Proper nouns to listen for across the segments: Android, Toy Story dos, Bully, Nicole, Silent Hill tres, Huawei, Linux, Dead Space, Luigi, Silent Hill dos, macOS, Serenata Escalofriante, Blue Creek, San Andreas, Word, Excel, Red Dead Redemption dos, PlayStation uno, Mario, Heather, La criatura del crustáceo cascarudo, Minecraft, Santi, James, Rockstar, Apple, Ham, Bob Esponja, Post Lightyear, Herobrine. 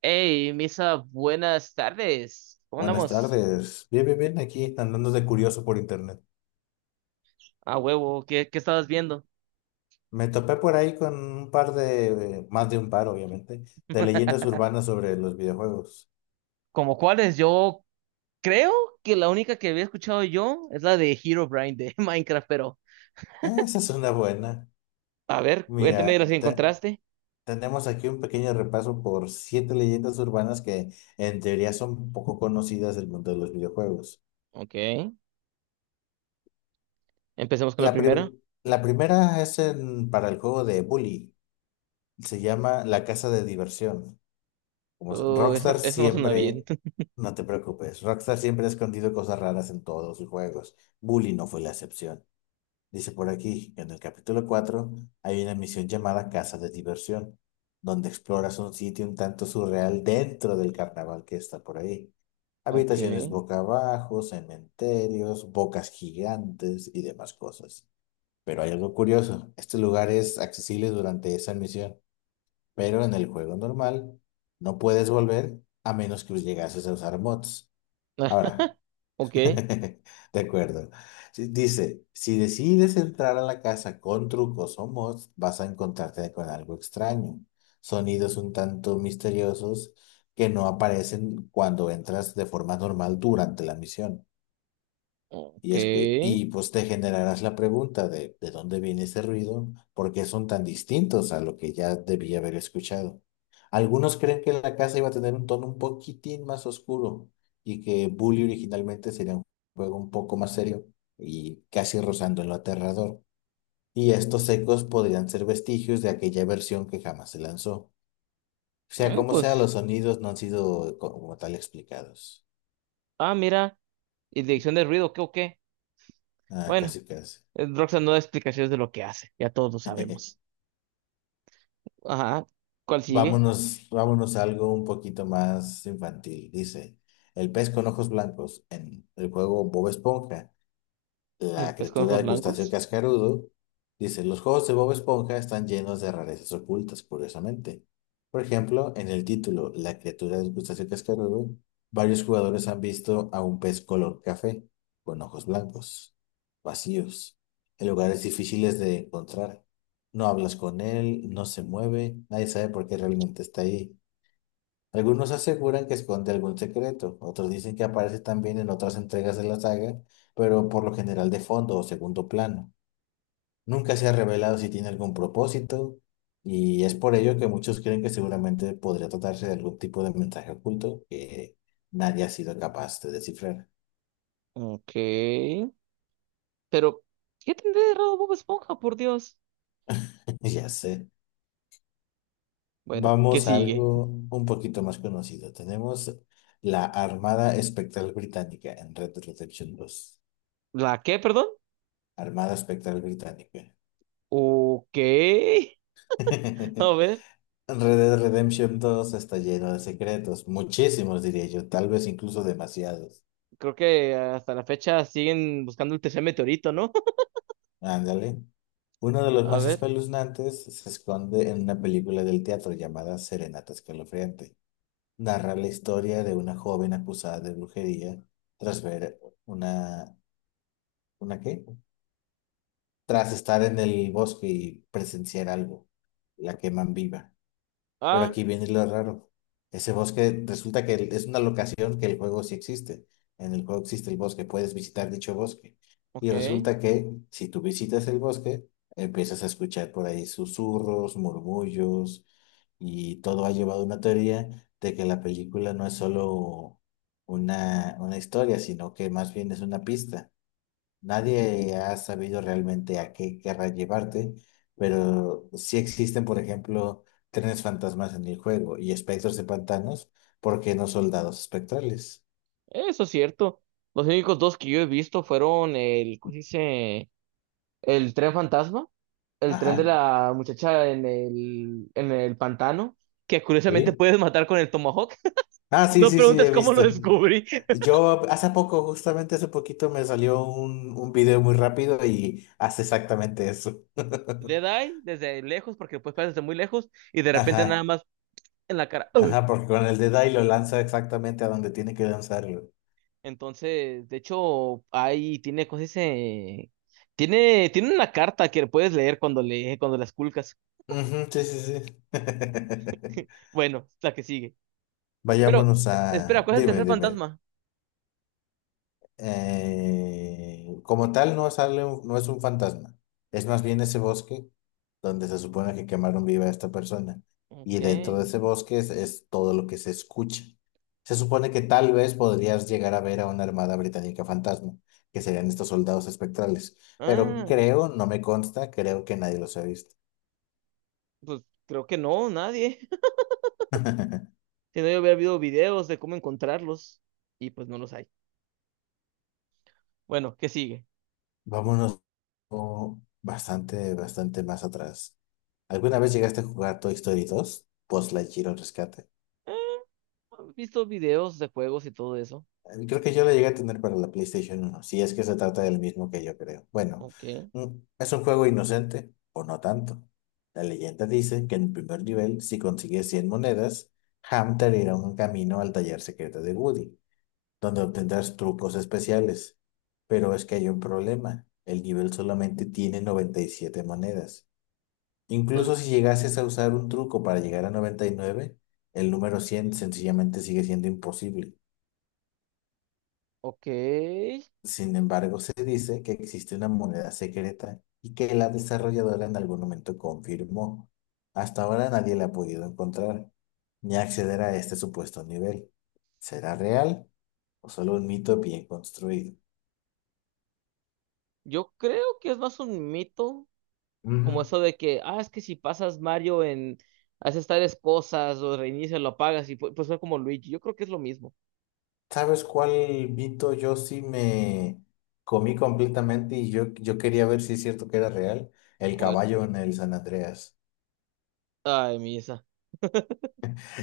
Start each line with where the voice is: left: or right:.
right: Hey, Misa, buenas tardes. ¿Cómo
left: Buenas
right: andamos?
left: tardes. Bien, bien, bien, aquí andando de curioso por internet.
right: A huevo, ¿qué, qué estabas viendo?
left: Me topé por ahí con un par de, más de un par, obviamente, de leyendas urbanas sobre los videojuegos.
right: Como cuáles, yo creo que la única que había escuchado yo es la de Herobrine de Minecraft, pero
left: Ah, esa es una buena.
right: a ver, cuéntame
left: Mira,
right: de las que encontraste.
left: tenemos aquí un pequeño repaso por siete leyendas urbanas que en teoría son poco conocidas del mundo de los videojuegos.
right: Ok, empecemos con la
left: La, pri-
right: primera.
left: la primera es para el juego de Bully. Se llama La Casa de Diversión.
right: Eso,
left: Rockstar
right: eso no suena
left: siempre.
right: bien.
left: No te preocupes, Rockstar siempre ha escondido cosas raras en todos sus juegos. Bully no fue la excepción. Dice por aquí que en el capítulo cuatro hay una misión llamada Casa de Diversión, donde exploras un sitio un tanto surreal dentro del carnaval que está por ahí.
right: Ok,
left: Habitaciones boca abajo, cementerios, bocas gigantes y demás cosas. Pero hay algo curioso, este lugar es accesible durante esa misión, pero en el juego normal no puedes volver a menos que llegases a usar mods. Ahora,
right: ok,
left: de acuerdo. Sí, dice, si decides entrar a la casa con trucos o mods, vas a encontrarte con algo extraño. Sonidos un tanto misteriosos que no aparecen cuando entras de forma normal durante la misión. Y, es que,
right: ok.
left: y pues te generarás la pregunta ¿de dónde viene ese ruido? ¿Por qué son tan distintos a lo que ya debía haber escuchado? Algunos creen que la casa iba a tener un tono un poquitín más oscuro y que Bully originalmente sería un juego un poco más serio y casi rozando en lo aterrador. Y estos ecos podrían ser vestigios de aquella versión que jamás se lanzó. Sea como sea,
right: Pues,
left: los sonidos no han sido como tal explicados.
right: mira, y dirección de ruido, ¿qué o qué?
left: Ah,
right: Bueno,
left: casi casi.
right: Roxanne no da explicaciones de lo que hace, ya todos lo sabemos. Ajá. ¿Cuál sigue?
left: Vámonos, vámonos a algo un poquito más infantil. Dice, el pez con ojos blancos en el juego Bob Esponja,
right: El
left: la
right: pez con
left: criatura
right: ojos
left: del crustáceo
right: blancos.
left: cascarudo. Dice, los juegos de Bob Esponja están llenos de rarezas ocultas, curiosamente. Por ejemplo, en el título La criatura del crustáceo cascarudo, varios jugadores han visto a un pez color café, con ojos blancos, vacíos, en lugares difíciles de encontrar. No hablas con él, no se mueve, nadie sabe por qué realmente está ahí. Algunos aseguran que esconde algún secreto, otros dicen que aparece también en otras entregas de la saga, pero por lo general de fondo o segundo plano. Nunca se ha revelado si tiene algún propósito, y es por ello que muchos creen que seguramente podría tratarse de algún tipo de mensaje oculto que nadie ha sido capaz de descifrar.
right: Ok. Pero, ¿qué tendré de raro Bob Esponja, por Dios?
left: Ya sé.
right: Bueno, ¿qué
left: Vamos a
right: sigue?
left: algo un poquito más conocido. Tenemos la Armada Espectral Británica en Red Dead Redemption dos.
right: ¿La qué, perdón?
left: Armada Espectral Británica.
right: Ok. A ver,
left: Red Dead Redemption dos está lleno de secretos, muchísimos diría yo, tal vez incluso demasiados.
right: creo que hasta la fecha siguen buscando el tercer meteorito, ¿no?
left: Ándale. Uno de los
right: A
left: más
right: ver.
left: espeluznantes se esconde en una película del teatro llamada Serenata Escalofriante. Narra la historia de una joven acusada de brujería tras ver una... ¿Una qué? Tras estar en el bosque y presenciar algo. La queman viva. Pero
right: Ah,
left: aquí viene lo raro. Ese bosque resulta que es una locación que el juego sí existe. En el juego existe el bosque, puedes visitar dicho bosque. Y
right: ok.
left: resulta que si tú visitas el bosque, empiezas a escuchar por ahí susurros, murmullos, y todo ha llevado a una teoría de que la película no es solo una historia, sino que más bien es una pista. Nadie ha sabido realmente a qué querrá llevarte, pero sí existen, por ejemplo, trenes fantasmas en el juego y espectros de pantanos, ¿por qué no soldados espectrales?
right: Eso es cierto. Los únicos dos que yo he visto fueron el, ¿cómo se dice? El tren fantasma, el tren de
left: Ajá,
right: la muchacha en el pantano, que curiosamente
left: ¿sí?
right: puedes matar con el tomahawk.
left: Ah, sí,
right: No
left: sí, sí,
right: preguntes
left: he
right: cómo lo
left: visto.
right: descubrí.
left: Yo hace poco, justamente hace poquito, me salió un video muy rápido y hace exactamente eso.
right: Dead eye desde lejos, porque puedes pasar desde muy lejos, y de repente nada
left: Ajá,
right: más en la cara. ¡Ugh!
left: ajá, porque con el de y lo lanza exactamente a donde tiene que lanzarlo.
right: Entonces, de hecho, ahí tiene, ¿cómo se dice? Tiene una carta que puedes leer cuando cuando la esculcas.
left: Ujú, sí, sí, sí.
right: Bueno, la que sigue. Pero,
left: Vayámonos
right: espera,
left: a,
right: ¿cuál es el
left: dime,
right: tercer
left: dime,
right: fantasma?
left: como tal no sale no es un fantasma, es más bien ese bosque donde se supone que quemaron viva a esta persona y
right: Ok.
left: dentro de ese bosque es todo lo que se escucha. Se supone que tal vez podrías llegar a ver a una armada británica fantasma, que serían estos soldados espectrales, pero
right: Ah,
left: creo, no me consta, creo que nadie los ha visto.
right: pues creo que no, nadie. Si no, yo hubiera habido videos de cómo encontrarlos y pues no los hay. Bueno, ¿qué sigue?
left: Vámonos o bastante, bastante más atrás. ¿Alguna vez llegaste a jugar Toy Story dos: Post Lightyear o Rescate?
right: Eh, He visto videos de juegos y todo eso.
left: Creo que yo lo llegué a tener para la PlayStation uno si es que se trata del mismo que yo creo. Bueno,
right: Ok.
left: mm, es un juego inocente, o no tanto. La leyenda dice que en el primer nivel, si consigues 100 monedas, Ham te abrirá un camino al taller secreto de Woody, donde obtendrás trucos especiales. Pero es que hay un problema. El nivel solamente tiene 97 monedas.
right: Entonces,
left: Incluso si llegases a usar un truco para llegar a 99, el número 100 sencillamente sigue siendo imposible.
right: ok.
left: Sin embargo, se dice que existe una moneda secreta y que la desarrolladora en algún momento confirmó. Hasta ahora nadie la ha podido encontrar ni acceder a este supuesto nivel. ¿Será real o solo un mito bien construido?
right: Yo creo que es más un mito, como
left: Ujú.
right: eso de que, es que si pasas Mario haces tales cosas o reinicias, lo apagas y pues fue como Luigi. Yo creo que es lo mismo.
left: ¿Sabes cuál mito yo sí me comí completamente y yo quería ver si es cierto que era real? El
right: ¿Cuál?
left: caballo en el San Andreas.
right: Ay, Misa.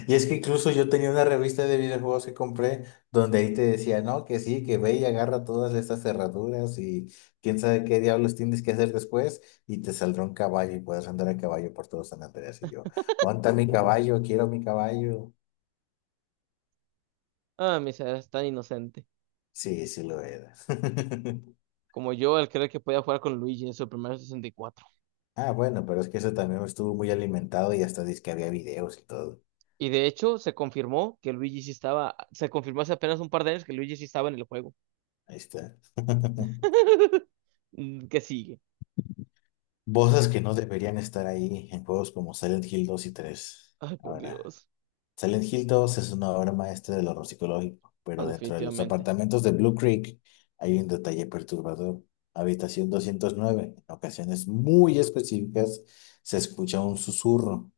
left: Y es que incluso yo tenía una revista de videojuegos que compré donde ahí te decía, no, que sí, que ve y agarra todas estas cerraduras y quién sabe qué diablos tienes que hacer después y te saldrá un caballo y puedes andar a caballo por todo San Andreas. Y yo, ¿dónde está mi caballo? Quiero mi caballo.
right: Ah, Misa, eres tan inocente.
left: Sí, sí lo era.
right: Como yo al creer que podía jugar con Luigi en su primer 64.
left: Ah, bueno, pero es que eso también estuvo muy alimentado y hasta dice que había videos y todo.
right: Y de hecho, se confirmó que Luigi sí estaba, se confirmó hace apenas un par de años que Luigi sí estaba en el juego.
left: Ahí está.
right: Mm, ¿qué sigue?
left: Voces que no deberían estar ahí en juegos como Silent Hill dos y 3.
right: Ay, por
left: Ahora,
right: Dios.
left: Silent Hill dos es una obra maestra del horror psicológico,
right: No,
left: pero dentro de los
right: definitivamente.
left: apartamentos de Blue Creek hay un detalle perturbador. Habitación 209. En ocasiones muy específicas se escucha un susurro,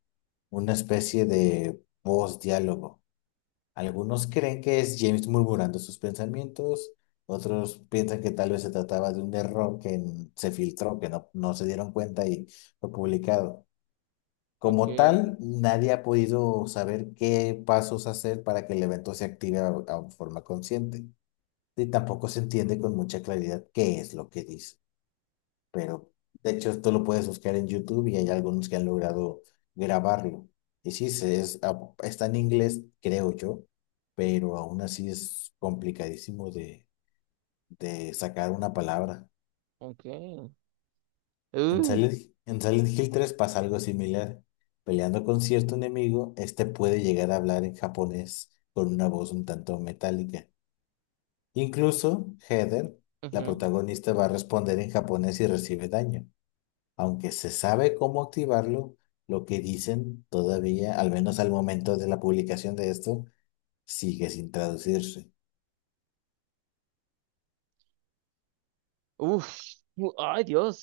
left: una especie de voz, diálogo. Algunos creen que es James murmurando sus pensamientos, otros piensan que tal vez se trataba de un error que se filtró, que no se dieron cuenta y fue publicado.
right: Ok,
left: Como tal, nadie ha podido saber qué pasos hacer para que el evento se active a forma consciente. Y tampoco se entiende con mucha claridad qué es lo que dice, pero de hecho esto lo puedes buscar en YouTube y hay algunos que han logrado grabarlo. Y sí, es, está en inglés, creo yo, pero aún así es complicadísimo de sacar una palabra.
right: ok.
left: En
right: Uh,
left: Silent, en Silent Hill tres pasa algo similar. Peleando con cierto enemigo, este puede llegar a hablar en japonés con una voz un tanto metálica. Incluso Heather, la
right: ujú.
left: protagonista, va a responder en japonés y recibe daño. Aunque se sabe cómo activarlo, lo que dicen todavía, al menos al momento de la publicación de esto, sigue sin traducirse.
right: Uf, ay, Dios.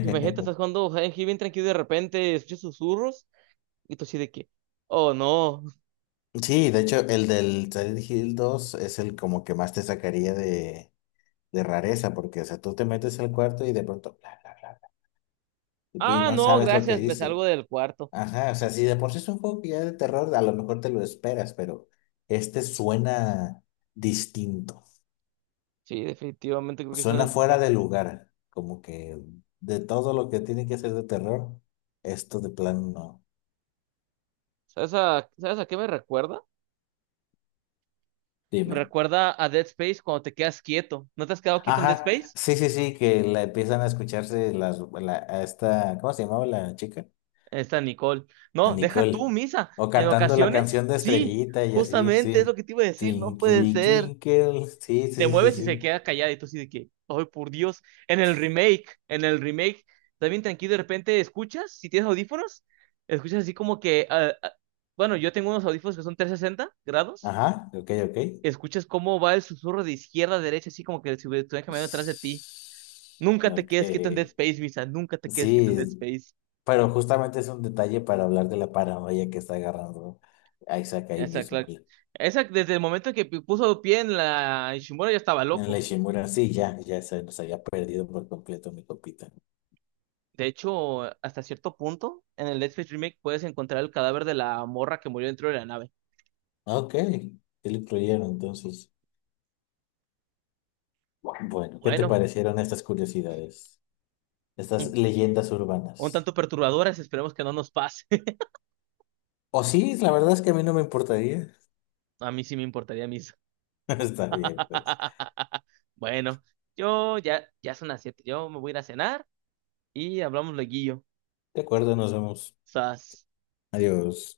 right: Imagínate, estás jugando Silent Hill bien tranquilo y de repente escuchas susurros y tú así de que, oh, no.
left: Sí, de hecho, el del Silent Hill dos es el como que más te sacaría de rareza, porque, o sea, tú te metes al cuarto y de pronto, bla, bla, bla, bla, y
right: Ah,
left: no
right: no,
left: sabes lo que
right: gracias, me
left: dice.
right: salgo del cuarto.
left: Ajá, o sea, si de por sí es un juego que ya es de terror, a lo mejor te lo esperas, pero este suena distinto.
right: Sí, definitivamente creo que eso
left: Suena fuera
right: necesito.
left: de lugar, como que de todo lo que tiene que ser de terror, esto de plano no.
right: ¿Sabes a qué me recuerda? Me
left: Dime.
right: recuerda a Dead Space cuando te quedas quieto. ¿No te has quedado quieto en Dead
left: Ajá,
right: Space?
left: sí, sí, sí, que la empiezan a escucharse a esta, ¿cómo se llamaba la chica?
right: Ahí está Nicole.
left: A
right: No, deja tú,
left: Nicole.
right: Misa.
left: O
right: En
left: cantando la
right: ocasiones,
left: canción de
right: sí,
left: Estrellita y así,
right: justamente es lo
left: sí.
right: que te iba a decir, no puede
left: Twinkle,
right: ser.
left: twinkle. Sí, sí,
right: Te
left: sí, sí,
right: mueves y se
left: sí.
right: queda callada y tú así de que, ay, por Dios, en el remake, también tranquilo, de repente escuchas, si tienes audífonos, escuchas así como que, ah, ah, bueno, yo tengo unos audífonos que son 360 grados,
left: Ajá, ok, ok.
right: escuchas cómo va el susurro de izquierda a derecha, así como que si estuvieran caminando detrás de ti.
left: Ps-
right: Nunca te
left: Ok.
right: quedes quieto en Dead Space, Misa. Nunca te quedes quieto en Dead
left: Sí,
right: Space.
left: pero justamente es un detalle para hablar de la paranoia que está agarrando Isaac ahí
right: Esa,
left: mismo.
right: Clark. Esa, desde el momento que puso pie en la Ishimura ya estaba
left: En la
right: loco.
left: Ishimura, sí, ya, ya se nos había perdido por completo mi copita.
right: De hecho, hasta cierto punto, en el Dead Space Remake puedes encontrar el cadáver de la morra que murió dentro de la nave.
left: Ok, sí lo incluyeron entonces. Bueno, ¿qué te
right: Bueno,
left: parecieron estas curiosidades? Estas
right: un,
left: leyendas
right: un
left: urbanas.
right: tanto perturbadoras, esperemos que no nos pase.
left: O sí, la verdad es que a mí no me importaría.
right: A mí sí me importaría, Misa.
left: Está bien, pues.
right: Bueno, ya son las siete. Yo me voy a ir a cenar y hablamos luego.
left: De acuerdo, nos vemos.
right: Sas.
left: Adiós.